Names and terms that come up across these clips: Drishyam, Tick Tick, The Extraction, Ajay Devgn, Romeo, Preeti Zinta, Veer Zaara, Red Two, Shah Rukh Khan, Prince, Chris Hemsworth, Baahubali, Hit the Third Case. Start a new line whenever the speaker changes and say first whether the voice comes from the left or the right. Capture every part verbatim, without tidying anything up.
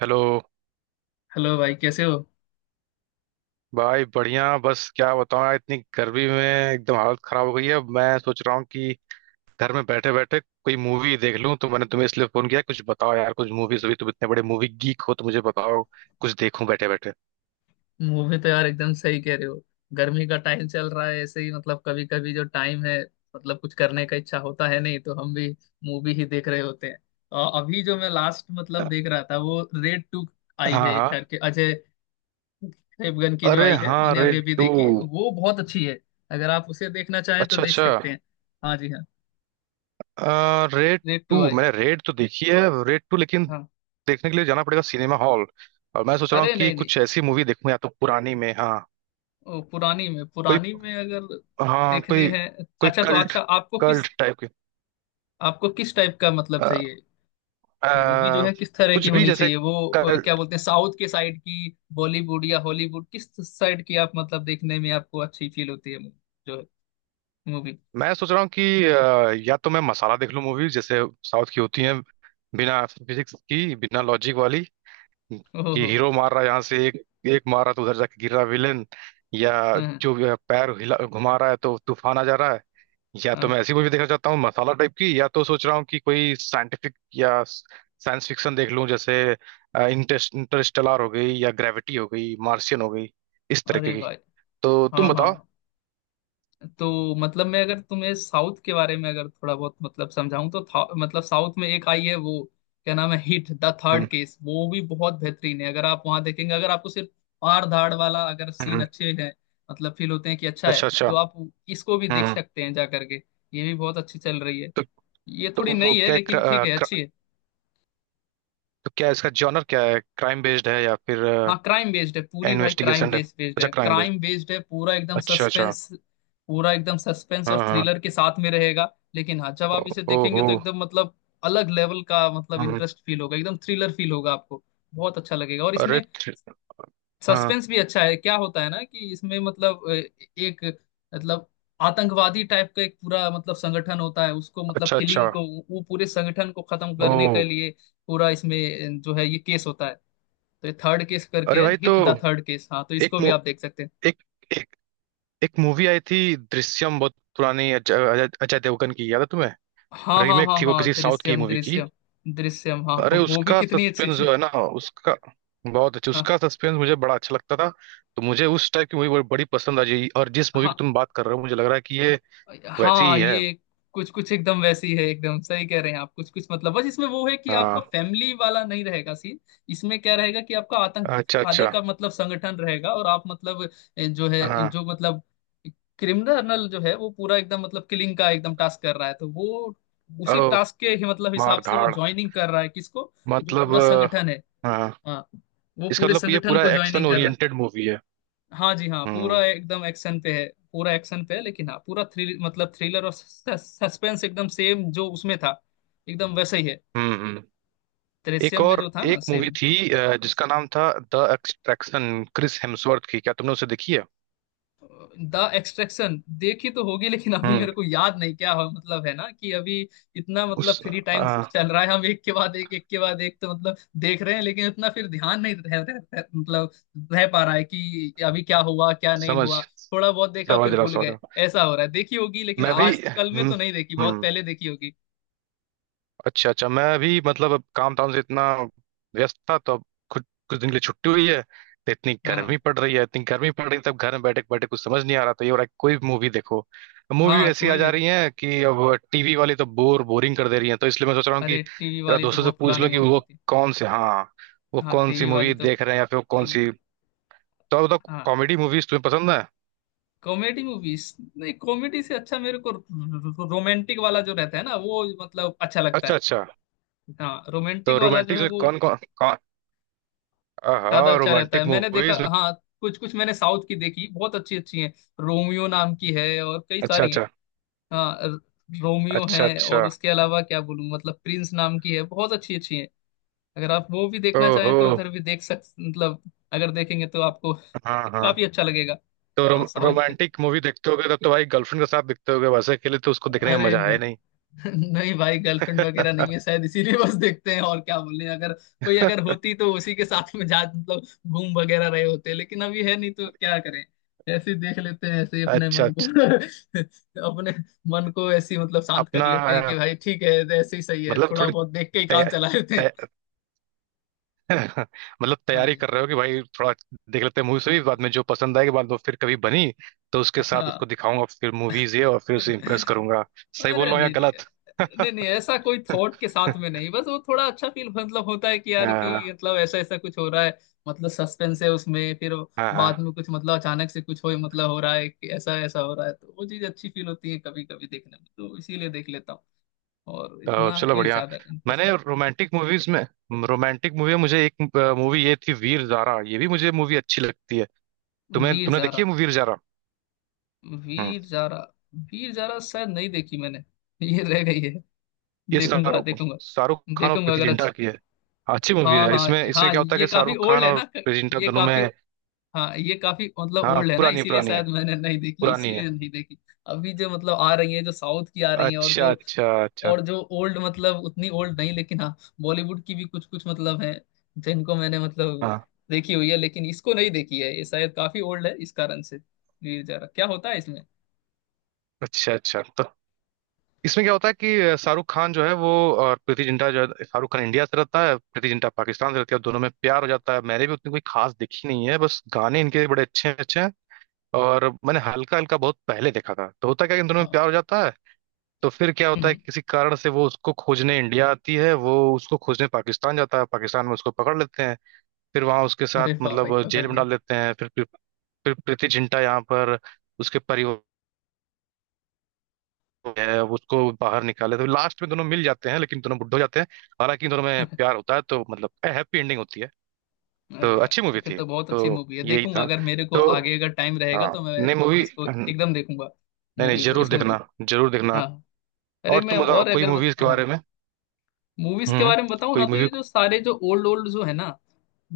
right: Hello.
left: Hello भाई, कैसे हो?
right: भाई बढ़िया। बस क्या बताऊं यार, इतनी गर्मी में एकदम हालत खराब हो गई है। मैं सोच रहा हूँ कि घर में बैठे बैठे कोई मूवी देख लूं, तो मैंने तुम्हें इसलिए फोन किया। कुछ बताओ यार कुछ मूवीज, अभी तुम इतने बड़े मूवी गीक हो तो मुझे बताओ कुछ देखूं बैठे बैठे।
left: मूवी तो यार एकदम सही कह रहे हो। गर्मी का टाइम चल रहा है, ऐसे ही मतलब कभी कभी जो टाइम है मतलब कुछ करने का इच्छा होता है, नहीं तो हम भी मूवी ही देख रहे होते हैं। और अभी जो मैं लास्ट मतलब देख रहा था वो रेड टू आई
right: हाँ
left: है
right: हाँ।
left: करके, अजय देवगन की जो
right: अरे
left: आई है,
right: हाँ,
left: मैंने अभी
right: रेड
left: अभी
right: टू।
left: देखी, वो बहुत अच्छी है। अगर आप उसे देखना चाहें तो
right: अच्छा
left: देख
right: अच्छा।
left: सकते हैं। हाँ जी हाँ।
right: रेड
left: रेड टू
right: टू
left: आई।
right: मैंने रेड तो देखी है, रेड टू लेकिन
left: हाँ।
right: देखने के लिए जाना पड़ेगा सिनेमा हॉल। और मैं सोच रहा हूँ
left: अरे
right: कि
left: नहीं नहीं।
right: कुछ ऐसी मूवी देखूं या तो पुरानी में। हाँ
left: ओ, पुरानी में
right: कोई,
left: पुरानी में अगर
right: हाँ
left: देखनी
right: कोई,
left: है।
right: कोई
left: अच्छा तो
right: कल्ट,
left: अच्छा आपको किस
right: कल्ट टाइप के।
left: आपको किस टाइप का मतलब
right: अ,
left: चाहिए, मूवी जो
right: अ,
left: है किस तरह
right: कुछ
left: की
right: भी
left: होनी
right: जैसे
left: चाहिए वो? अ, क्या
right: कल्ट।
left: बोलते हैं, साउथ के साइड की, बॉलीवुड या हॉलीवुड, किस साइड की आप मतलब देखने में आपको अच्छी फील होती है मू- जो है मूवी?
right: मैं सोच रहा हूँ कि अ, या तो मैं मसाला देख लूँ मूवी जैसे साउथ की होती है, बिना फिजिक्स की बिना लॉजिक वाली।
left: ओहो
right: कि
left: हो।
right: हीरो मार रहा है यहाँ से एक, एक मार रहा तो उधर जाके गिर रहा विलेन, या
left: हाँ
right: जो भी है, पैर हिला घुमा रहा है तो तूफान आ जा रहा है। या
left: हाँ
right: तो मैं
left: हाँ।
right: ऐसी मूवी देखना चाहता हूँ मसाला टाइप की, या तो सोच रहा हूँ कि कोई साइंटिफिक या साइंस फिक्शन देख लूँ, जैसे इंटरेस्ट इंटरस्टेलर हो गई, या ग्रेविटी हो गई, मार्शियन हो गई, इस तरीके
left: अरे
right: की।
left: भाई।
right: तो तुम
left: हाँ हाँ
right: बताओ।
left: हाँ। तो मतलब मैं अगर तुम्हें साउथ के बारे में अगर थोड़ा बहुत मतलब समझाऊं तो था, मतलब साउथ में एक आई है वो, क्या नाम है, Hit the third
right: hmm,
left: case, वो भी बहुत बेहतरीन है। अगर आप वहां देखेंगे, अगर आपको सिर्फ मार धाड़ वाला अगर सीन
right: हम्म,
left: अच्छे हैं मतलब फील होते हैं कि अच्छा है,
right: अच्छा अच्छा।
left: तो आप इसको भी देख
right: हम्म।
left: सकते हैं जा करके। ये भी बहुत अच्छी चल रही है।
right: तो
left: ये थोड़ी
right: तो
left: नई है
right: क्या क्र,
left: लेकिन ठीक
right: अ,
left: है,
right: क्र,
left: अच्छी है।
right: तो क्या इसका जॉनर क्या है, क्राइम बेस्ड है या फिर
left: हाँ क्राइम बेस्ड है पूरी भाई, क्राइम
right: इन्वेस्टिगेशन है?
left: बेस्ड बेस्ड
right: अच्छा
left: है,
right: क्राइम बेस्ड,
left: क्राइम बेस्ड है, पूरा एकदम
right: अच्छा अच्छा।
left: सस्पेंस। पूरा एकदम सस्पेंस
right: हाँ
left: और
right: हाँ।
left: थ्रिलर के साथ में रहेगा। लेकिन हाँ, जब आप
right: ओ-
left: इसे देखेंगे
right: ओहो।
left: तो एकदम मतलब अलग लेवल का मतलब
right: हम्म,
left: इंटरेस्ट फील होगा, एकदम थ्रिलर फील होगा आपको, बहुत अच्छा लगेगा। और
right: अरे
left: इसमें
right: थ- हाँ।
left: सस्पेंस भी अच्छा है। क्या होता है ना कि इसमें मतलब अ, एक मतलब आतंकवादी टाइप का एक पूरा मतलब संगठन होता है, उसको मतलब
right: अच्छा
left: किलिंग
right: अच्छा।
left: को, वो पूरे संगठन को खत्म
right: ओ।
left: करने के लिए पूरा इसमें जो है ये केस होता है। तो ये थर्ड केस
right: अरे
left: करके है,
right: भाई, तो
left: हिट द थर्ड केस। हाँ तो
right: एक
left: इसको भी
right: मु-
left: आप देख सकते हैं।
right: एक एक एक मूवी आई थी दृश्यम, बहुत पुरानी, अजय अजय अजय देवगन की, याद है तुम्हें?
left: हाँ हाँ
right: रीमेक
left: हाँ
right: थी वो
left: हाँ,
right: किसी साउथ की
left: दृश्यम
right: मूवी की।
left: दृश्यम। दृश्यम, हाँ,
right: अरे
left: वो भी
right: उसका
left: कितनी अच्छी
right: सस्पेंस जो
left: थी।
right: है ना, उसका बहुत अच्छा,
left: हाँ।
right: उसका सस्पेंस मुझे बड़ा अच्छा लगता था। तो मुझे उस टाइप की मूवी बड़ी बड़ी पसंद आ जाएगी। और जिस मूवी की
left: हाँ।
right: तुम बात कर रहे हो मुझे लग रहा है कि ये वैसी
left: हाँ
right: ही है।
left: ये कुछ कुछ एकदम वैसी है, एकदम सही कह रहे हैं आप। कुछ कुछ मतलब बस इसमें वो है कि आपका
right: हाँ,
left: फैमिली वाला नहीं रहेगा सीन। इसमें क्या रहेगा कि आपका
right: अच्छा
left: आतंकवादी
right: अच्छा।
left: का मतलब संगठन रहेगा और आप मतलब ए, जो है
right: हाँ।
left: जो मतलब क्रिमिनल जो है वो पूरा एकदम मतलब किलिंग का एकदम टास्क कर रहा है, तो वो उसी
right: ओ।
left: टास्क के ही मतलब हिसाब
right: मार
left: से वो
right: धाड़।
left: ज्वाइनिंग कर रहा है किसको, जो
right: मतलब
left: पूरा
right: अ,
left: संगठन है।
right: हाँ।
left: हाँ, वो
right: इसका
left: पूरे
right: मतलब ये
left: संगठन
right: पूरा
left: को
right: एक्शन
left: ज्वाइनिंग कर रहा है।
right: ओरिएंटेड मूवी है।
left: हाँ जी हाँ, पूरा
right: हम्म
left: एकदम एक्शन पे है। पूरा एक्शन पे है लेकिन हाँ, पूरा थ्रिल मतलब थ्रिलर और सस्पेंस एकदम सेम जो उसमें था एकदम वैसे ही है।
right: हम्म हम्म। एक,
left: दृश्यम में
right: और
left: जो था ना
right: एक मूवी
left: सेम।
right: थी अ, जिसका नाम था द एक्सट्रैक्शन, क्रिस हेम्सवर्थ की। क्या तुमने उसे देखी है?
left: द एक्सट्रैक्शन देखी तो होगी लेकिन अभी
right: हम्म।
left: मेरे को याद नहीं, क्या हो मतलब है ना कि अभी इतना
right: उस
left: मतलब फ्री टाइम
right: अ,
left: चल रहा है, हम एक के बाद एक, एक के बाद एक, तो मतलब देख रहे हैं, लेकिन इतना फिर ध्यान नहीं रह, रह, रह, मतलब रह पा रहा है कि अभी क्या हुआ क्या नहीं
right: समझ,
left: हुआ। थोड़ा बहुत देखा
right: समझ
left: फिर
right: रहा,
left: भूल
right: समझ
left: गए,
right: रहा।
left: ऐसा हो रहा है। देखी होगी लेकिन
right: मैं भी,
left: आज कल में
right: हम्म
left: तो नहीं देखी, बहुत
right: हम्म,
left: पहले देखी होगी।
right: अच्छा अच्छा। मैं भी मतलब अब काम धाम से इतना व्यस्त था, तो अब कुछ, कुछ दिन के लिए छुट्टी हुई है। तो इतनी
left: हाँ।
right: गर्मी पड़ रही है, इतनी गर्मी पड़ रही है, तब घर में बैठे बैठे कुछ समझ नहीं आ रहा था। ये हो रहा है कि कोई भी मूवी देखो, मूवी
left: हाँ
right: ऐसी आ
left: कोई
right: जा
left: भी दे।
right: रही है कि अब टीवी वाली तो बोर बोरिंग कर दे रही है। तो इसलिए मैं सोच रहा हूँ कि
left: अरे टीवी
right: जरा
left: वाली तो
right: दोस्तों से
left: बहुत
right: पूछ
left: पुरानी
right: लो कि
left: मूवी
right: वो
left: होती है।
right: कौन से, हाँ, वो
left: हाँ
right: कौन सी
left: टीवी वाली
right: मूवी
left: तो,
right: देख रहे हैं या फिर वो कौन
left: टीवी।
right: सी। तो आप बताओ,
left: हाँ।
right: कॉमेडी मूवीज तुम्हें पसंद है?
left: कॉमेडी मूवीज नहीं, कॉमेडी से अच्छा मेरे को रोमांटिक वाला जो रहता है ना वो मतलब अच्छा लगता
right: अच्छा
left: है।
right: अच्छा।
left: हाँ
right: तो
left: रोमांटिक वाला जो
right: रोमांटिक
left: है
right: में
left: वो
right: कौन कौन कौन,
left: ज्यादा
right: हाँ
left: अच्छा रहता है,
right: रोमांटिक
left: मैंने देखा।
right: मूवीज में।
left: हाँ कुछ कुछ मैंने साउथ की देखी, बहुत अच्छी अच्छी हैं। रोमियो नाम की है और कई
right: अच्छा
left: सारी हैं।
right: अच्छा,
left: हाँ र- रोमियो
right: अच्छा
left: है और
right: अच्छा,
left: उसके अलावा क्या बोलूँ मतलब प्रिंस नाम की है, बहुत अच्छी अच्छी है। अगर आप वो भी देखना
right: ओहो,
left: चाहें तो उधर भी देख सक मतलब, अगर देखेंगे तो आपको
right: हाँ हाँ।
left: काफी अच्छा लगेगा।
right: तो रोम,
left: हाँ साउथ की।
right: रोमांटिक मूवी देखते होगे तब तो भाई गर्लफ्रेंड के साथ देखते होगे, वैसे अकेले तो उसको देखने का
left: अरे
right: मजा आया
left: नहीं।
right: नहीं।
left: नहीं भाई, गर्लफ्रेंड वगैरह नहीं है शायद, इसीलिए बस देखते हैं और क्या बोले। अगर कोई अगर होती तो उसी के साथ में जा मतलब घूम वगैरह रहे होते, लेकिन अभी है नहीं तो क्या करें। ऐसे ही देख लेते हैं, ऐसे ही अपने
right: अच्छा अच्छा।
left: मन को अपने मन को ऐसे ही मतलब शांत कर
right: अपना
left: लेते हैं
right: अ,
left: कि भाई ठीक है, ऐसे ही सही है,
right: मतलब
left: थोड़ा
right: थोड़ी
left: बहुत देख के ही
right: तै,
left: काम चला लेते हैं।
right: तै, मतलब
left: हाँ
right: तैयारी
left: जी।
right: कर रहे हो कि भाई थोड़ा देख लेते हैं मूवी से भी, बाद में जो पसंद आएगी, बाद में फिर कभी बनी तो उसके साथ उसको
left: हाँ।
right: दिखाऊंगा फिर मूवीज ये, और फिर उसे इम्प्रेस करूंगा। सही बोल
left: अरे
right: रहा हूँ या
left: नहीं नहीं।
right: गलत?
left: नहीं नहीं, ऐसा कोई थॉट के साथ में नहीं, बस वो थोड़ा अच्छा फील मतलब होता है कि यार
right: हाँ
left: कि मतलब ऐसा ऐसा कुछ हो रहा है, मतलब सस्पेंस है उसमें, फिर बाद
right: हाँ।
left: में कुछ मतलब अचानक से कुछ हो मतलब हो रहा है कि ऐसा ऐसा हो रहा है, तो वो चीज अच्छी फील होती है कभी कभी देखने में, तो इसीलिए देख लेता हूँ। और
right: तो
left: इतना
right: चलो
left: कोई
right: बढ़िया।
left: ज्यादा
right: मैंने
left: इंटरेस्ट नहीं।
right: रोमांटिक मूवीज में, रोमांटिक मूवी में मुझे एक मूवी ये थी वीर जारा, ये भी मुझे मूवी अच्छी लगती है। तुमने
left: वीर
right: तुमने देखी है
left: जारा।
right: मूवी वीर? हम्म।
left: वीर जारा। वीर जारा शायद नहीं देखी मैंने। ये रह गई है।
right: ये
left: देखूंगा
right: शाहरुख
left: देखूंगा।
right: शाहरुख खान और
left: देखूंगा
right: प्रीति
left: अगर
right: जिंटा
left: अच्छी।
right: की है। अच्छी मूवी
left: हाँ
right: है।
left: हाँ।
right: इसमें इसमें
left: हाँ
right: क्या होता है
left: ये
right: कि
left: काफी
right: शाहरुख
left: ओल्ड
right: खान
left: है
right: और
left: ना?
right: प्रीति जिंटा
left: ये
right: दोनों
left: काफी,
right: में,
left: हाँ ये काफी मतलब
right: हाँ
left: ओल्ड है ना
right: पुरानी
left: इसीलिए
right: पुरानी है,
left: शायद मैंने नहीं देखी,
right: पुरानी है।
left: इसीलिए नहीं देखी। अभी जो मतलब आ रही है, जो साउथ की आ रही है, और
right: अच्छा
left: जो
right: अच्छा अच्छा।
left: और जो ओल्ड मतलब, उतनी ओल्ड नहीं, लेकिन हाँ बॉलीवुड की भी कुछ कुछ मतलब है जिनको मैंने मतलब
right: हाँ,
left: देखी हुई है, लेकिन इसको नहीं देखी है। ये शायद काफी ओल्ड है इस कारण से। ये जा रहा क्या होता है इसमें?
right: अच्छा अच्छा। तो इसमें क्या होता है कि शाहरुख खान जो है वो, और प्रीति जिंटा जो है, शाहरुख खान इंडिया से रहता है, प्रीति जिंटा पाकिस्तान से रहती है, और दोनों में प्यार हो जाता है। मैंने भी उतनी कोई खास देखी नहीं है, बस गाने इनके बड़े अच्छे अच्छे हैं। और मैंने हल्का हल्का बहुत पहले देखा था, तो होता क्या है कि इन दोनों में
left: हाँ।
right: प्यार हो जाता है। तो फिर क्या
left: हम्म
right: होता
left: हम्म।
right: है कि किसी कारण से वो उसको खोजने इंडिया आती है, वो उसको खोजने पाकिस्तान जाता है, पाकिस्तान में उसको पकड़ लेते हैं। फिर वहां उसके साथ
left: अरे वाह भाई,
right: मतलब
left: पकड़
right: जेल में
left: लिया।
right: डाल देते हैं। फिर फिर, फिर प्रीति जिंटा यहाँ पर उसके परिवार है, वो उसको बाहर निकाले, तो लास्ट में दोनों मिल जाते हैं लेकिन दोनों बुड्ढे हो जाते हैं। हालांकि इन दोनों में प्यार होता है, तो मतलब हैप्पी एंडिंग होती है। तो
left: अरे यार,
right: अच्छी
left: तो
right: मूवी
left: फिर
right: थी,
left: तो बहुत
right: तो
left: अच्छी मूवी है,
right: यही
left: देखूंगा
right: था।
left: अगर मेरे को
right: तो
left: आगे अगर टाइम रहेगा
right: हाँ,
left: तो मैं
right: नई मूवी
left: इसको
right: नहीं,
left: एकदम देखूंगा
right: नहीं,
left: मूवी को,
right: जरूर
left: इस मूवी
right: देखना,
left: को।
right: जरूर देखना।
left: हाँ। अरे
right: और
left: मैं
right: तुम बताओ
left: और
right: कोई
left: अगर बत-
right: मूवीज के
left: हाँ,
right: बारे में।
left: मूवीज के
right: हम्म।
left: बारे में बताऊं ना
right: कोई
left: तो ये
right: मूवी।
left: जो सारे जो ओल्ड ओल्ड जो है ना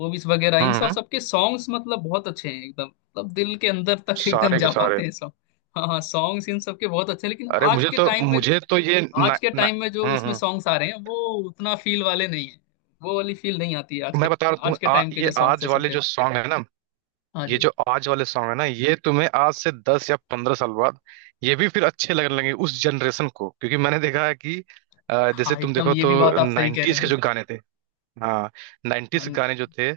left: मूवीज वगैरह इन सब
right: हम्म,
left: सबके सॉन्ग्स मतलब बहुत अच्छे हैं, एकदम मतलब दिल के अंदर तक एकदम
right: सारे के
left: जा
right: सारे।
left: पाते हैं सॉन्ग। हाँ हाँ सॉन्ग्स इन सबके बहुत अच्छे हैं लेकिन
right: अरे
left: आज
right: मुझे
left: के
right: तो
left: टाइम में,
right: मुझे तो ये ना,
left: आज के
right: ना,
left: टाइम में जो
right: हम्म
left: उसमें
right: हम्म।
left: सॉन्ग्स आ रहे हैं वो उतना फील वाले नहीं है, वो वाली फील नहीं आती है आज
right: मैं
left: के,
right: बता रहा हूँ
left: आज
right: तुम्हें।
left: के
right: आ,
left: टाइम के
right: ये
left: जो सॉन्ग्स
right: आज
left: है सुन
right: वाले
left: रहे
right: जो सॉन्ग है ना
left: हो। हाँ
right: ये
left: जी
right: जो आज वाले सॉन्ग है ना, ये तुम्हें आज से दस या पंद्रह साल बाद ये भी फिर अच्छे लगने लगेंगे उस जनरेशन को, क्योंकि मैंने देखा है कि अ, जैसे
left: हाँ,
right: तुम
left: एकदम
right: देखो
left: ये भी बात
right: तो
left: आप सही कह रहे
right: नाइन्टीज के
left: हैं।
right: जो गाने थे, हाँ, नाइन्टीज
left: हाँ,
right: गाने जो थे,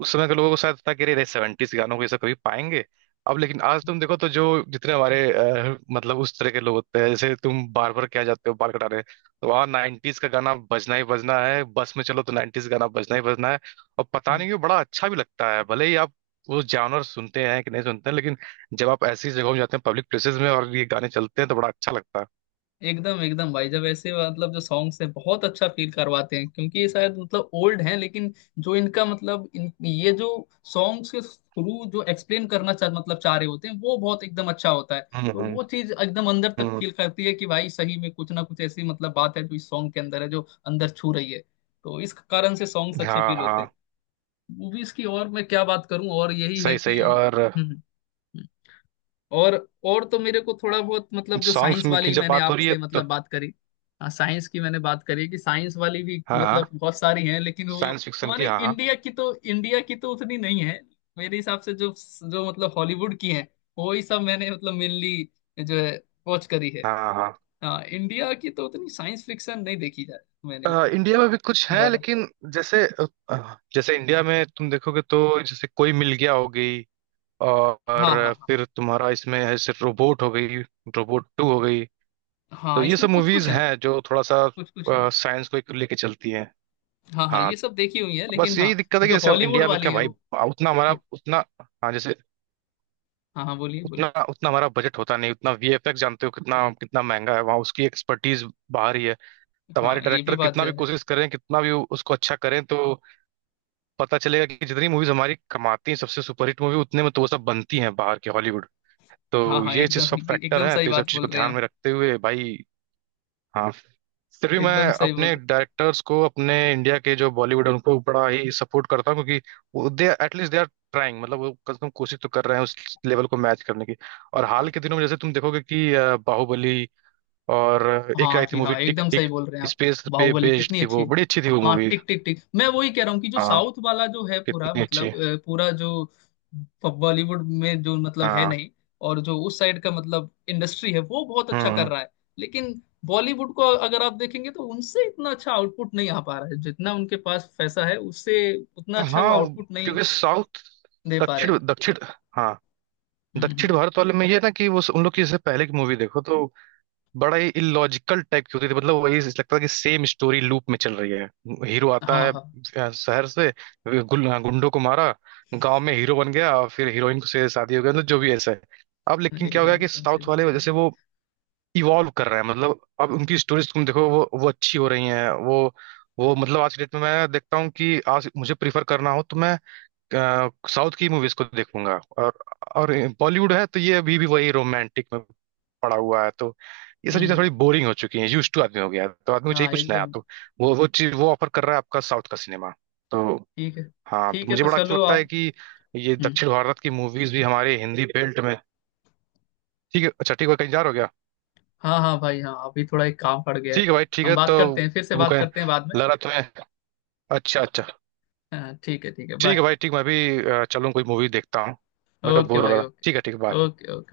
right: उस समय के लोगों को शायद था कि अरे सेवेंटीज गानों को ये सब कभी पाएंगे। अब लेकिन आज तुम देखो तो जो जितने हमारे, अ, मतलब उस तरह के लोग होते हैं, जैसे तुम बार बार क्या जाते हो बाल कटाने, तो वहाँ नाइन्टीज का गाना बजना ही बजना है। बस में चलो तो नाइन्टीज गाना बजना ही बजना है। और पता
left: हाँ।
right: नहीं क्यों बड़ा अच्छा भी लगता है। भले ही आप वो जानवर सुनते हैं कि नहीं सुनते हैं, लेकिन जब आप ऐसी जगहों में जाते हैं, पब्लिक प्लेसेस में, और ये गाने चलते हैं, तो बड़ा अच्छा लगता है।
left: एकदम एकदम भाई, जब ऐसे मतलब जो सॉन्ग्स हैं, बहुत अच्छा फील करवाते हैं, क्योंकि ये शायद मतलब ओल्ड हैं लेकिन जो इनका मतलब इन ये जो सॉन्ग्स के थ्रू जो एक्सप्लेन करना चाह मतलब चाह रहे होते हैं वो बहुत एकदम अच्छा होता है,
right: हम्म
left: तो
right: हम्म
left: वो चीज एकदम अंदर तक
right: हम्म।
left: फील करती है कि भाई सही में कुछ ना कुछ ऐसी मतलब बात है जो इस सॉन्ग के अंदर है जो अंदर छू रही है, तो इस कारण से सॉन्ग्स अच्छे
right: हाँ
left: फील होते हैं।
right: हाँ,
left: मूवीज की और मैं क्या बात करूं और यही है
right: सही सही।
left: कि।
right: और
left: हम्म हम्म। और और तो मेरे को थोड़ा बहुत मतलब जो
right: सॉन्ग्स
left: साइंस
right: में की
left: वाली
right: जब
left: मैंने
right: बात हो रही है
left: आपसे
right: तो।
left: मतलब बात करी। हाँ साइंस की मैंने बात करी कि साइंस वाली भी
right: हाँ हाँ,
left: मतलब बहुत सारी हैं, लेकिन वो
right: साइंस फिक्शन की,
left: हमारे
right: हाँ हाँ।
left: इंडिया की तो, इंडिया की तो उतनी नहीं है मेरे हिसाब से, जो जो मतलब हॉलीवुड की हैं वही सब मैंने मतलब मेनली जो है वॉच करी है।
right: हाँ हाँ।
left: हाँ इंडिया की तो उतनी साइंस फिक्शन नहीं देखी जाए मैंने,
right: अ,
left: उतनी
right: इंडिया में भी कुछ है
left: ज्यादा।
right: लेकिन जैसे, अ, जैसे इंडिया में तुम देखोगे तो जैसे कोई मिल गया हो गई, और
left: हाँ हाँ हाँ।
right: फिर तुम्हारा इसमें है सिर्फ रोबोट हो गई, रोबोट टू हो गई। तो
left: हाँ
right: ये
left: इसमें
right: सब
left: कुछ
right: मूवीज
left: कुछ है।
right: हैं जो थोड़ा सा
left: कुछ कुछ है।
right: साइंस को एक लेके चलती हैं।
left: हाँ हाँ
right: हाँ।
left: ये सब देखी हुई है
right: बस
left: लेकिन
right: यही
left: हाँ
right: दिक्कत है कि
left: जो
right: जैसे अब
left: हॉलीवुड
right: इंडिया में
left: वाली
right: क्या
left: है
right: भाई
left: वो।
right: उतना हमारा
left: हाँ।
right: उतना, हाँ जैसे
left: हाँ हाँ बोलिए
right: उतना
left: बोलिए।
right: उतना हमारा बजट होता नहीं, उतना वीएफएक्स जानते हो कितना कितना महंगा है, वहाँ उसकी एक्सपर्टीज बाहर ही है। तो हमारे
left: हाँ ये भी
right: डायरेक्टर
left: बात
right: कितना
left: जो
right: भी
left: है।
right: कोशिश करें, कितना भी उसको अच्छा करें, तो पता चलेगा कि जितनी मूवीज हमारी कमाती हैं सबसे सुपरहिट मूवी, उतने में तो वो सब बनती हैं बाहर के हॉलीवुड। तो
left: हाँ हाँ
right: ये चीज
left: एकदम,
right: सब फैक्टर
left: एकदम
right: है,
left: सही
right: तो ये सब
left: बात
right: चीज को
left: बोल रहे हैं
right: ध्यान
left: आप,
right: में रखते हुए भाई, हाँ, फिर भी मैं
left: एकदम सही बोल
right: अपने
left: रहे
right: डायरेक्टर्स को, अपने इंडिया के जो बॉलीवुड है उनको बड़ा ही सपोर्ट करता हूँ, क्योंकि they at least they are trying, मतलब वो कम से कम कोशिश तो कर रहे हैं उस लेवल को मैच करने की। और
left: हैं।
right: हाल के दिनों में जैसे तुम देखोगे कि अ, बाहुबली, और
left: हाँ
right: एक
left: हाँ
right: आई थी
left: जी
right: मूवी
left: हाँ,
right: टिक
left: एकदम सही
right: टिक,
left: बोल रहे हैं आप।
right: स्पेस पे
left: बाहुबली
right: बेस्ड
left: कितनी
right: थी,
left: अच्छी
right: वो
left: है।
right: बड़ी अच्छी थी वो
left: हाँ
right: मूवी।
left: टिक टिक टिक, मैं वही कह रहा हूँ कि जो
right: हाँ
left: साउथ वाला जो है पूरा
right: कितनी अच्छी।
left: मतलब अ, पूरा जो बॉलीवुड में जो मतलब है
right: हाँ।
left: नहीं, और जो उस साइड का मतलब इंडस्ट्री है वो बहुत अच्छा कर
right: हम्म।
left: रहा है, लेकिन बॉलीवुड को अगर आप देखेंगे तो उनसे इतना अच्छा आउटपुट नहीं आ पा रहा है, जितना उनके पास पैसा है उससे उतना अच्छा वो
right: हाँ
left: आउटपुट नहीं
right: क्योंकि साउथ,
left: दे पा रहे
right: दक्षिण
left: हैं।
right: दक्षिण, हाँ
left: हम्म
right: दक्षिण
left: हम्म।
right: भारत वाले में ये ना कि वो उन लोग की जैसे पहले की मूवी देखो तो बड़ा ही इलॉजिकल टाइप की होती थी, मतलब वही लगता था कि सेम स्टोरी लूप में चल रही है। हीरो आता
left: हाँ
right: है
left: हाँ
right: अ, शहर से, गुल- हाँ, गुंडों को मारा, गांव में हीरो बन गया और फिर हीरोइन को से शादी हो गया, मतलब जो भी ऐसा है। अब लेकिन क्या हो
left: एकदम
right: गया कि
left: एकदम सही
right: साउथ
left: बोल
right: वाले वजह
left: रहे हैं
right: से
left: आप।
right: वो इवॉल्व कर रहे हैं, मतलब अब उनकी स्टोरीज तुम देखो वो वो अच्छी हो रही हैं। वो वो मतलब आज की डेट में मैं देखता हूँ कि आज मुझे प्रीफर करना हो तो मैं साउथ की मूवीज को देखूंगा। और और बॉलीवुड है तो ये अभी भी वही रोमांटिक में पड़ा हुआ है, तो ये सब चीजें
left: हम्म।
right: थोड़ी बोरिंग हो चुकी हैं, यूज टू आदमी हो गया है। तो आदमी को चाहिए
left: हाँ
right: कुछ नया,
left: एकदम।
right: तो वो वो चीज वो ऑफर कर रहा है आपका साउथ का सिनेमा। तो
left: ठीक है
right: हाँ, तो
left: ठीक है
right: मुझे
left: तो
right: बड़ा अच्छा
left: चलो
right: लगता है
left: आप।
right: कि ये
left: हम्म।
right: दक्षिण भारत की मूवीज भी हमारे हिंदी बेल्ट में। ठीक है, अच्छा ठीक है, कहीं जा रहे हो गया?
left: हाँ हाँ भाई हाँ, अभी थोड़ा एक काम पड़ गया है।
right: ठीक है भाई, ठीक
left: हम
right: है
left: बात
right: तो
left: करते हैं, फिर से
right: तुम
left: बात
right: कहें,
left: करते हैं बाद में।
right: लग रहा है तुम्हें। अच्छा अच्छा।
left: हाँ ठीक है ठीक है,
right: ठीक
left: बाय।
right: है भाई, ठीक, मैं भी अ, चलूं, कोई मूवी देखता हूँ। मैं तो
left: ओके
right: बोर हो
left: भाई
right: रहा था,
left: ओके।
right: ठीक है, ठीक है, bye।
left: Okay okay.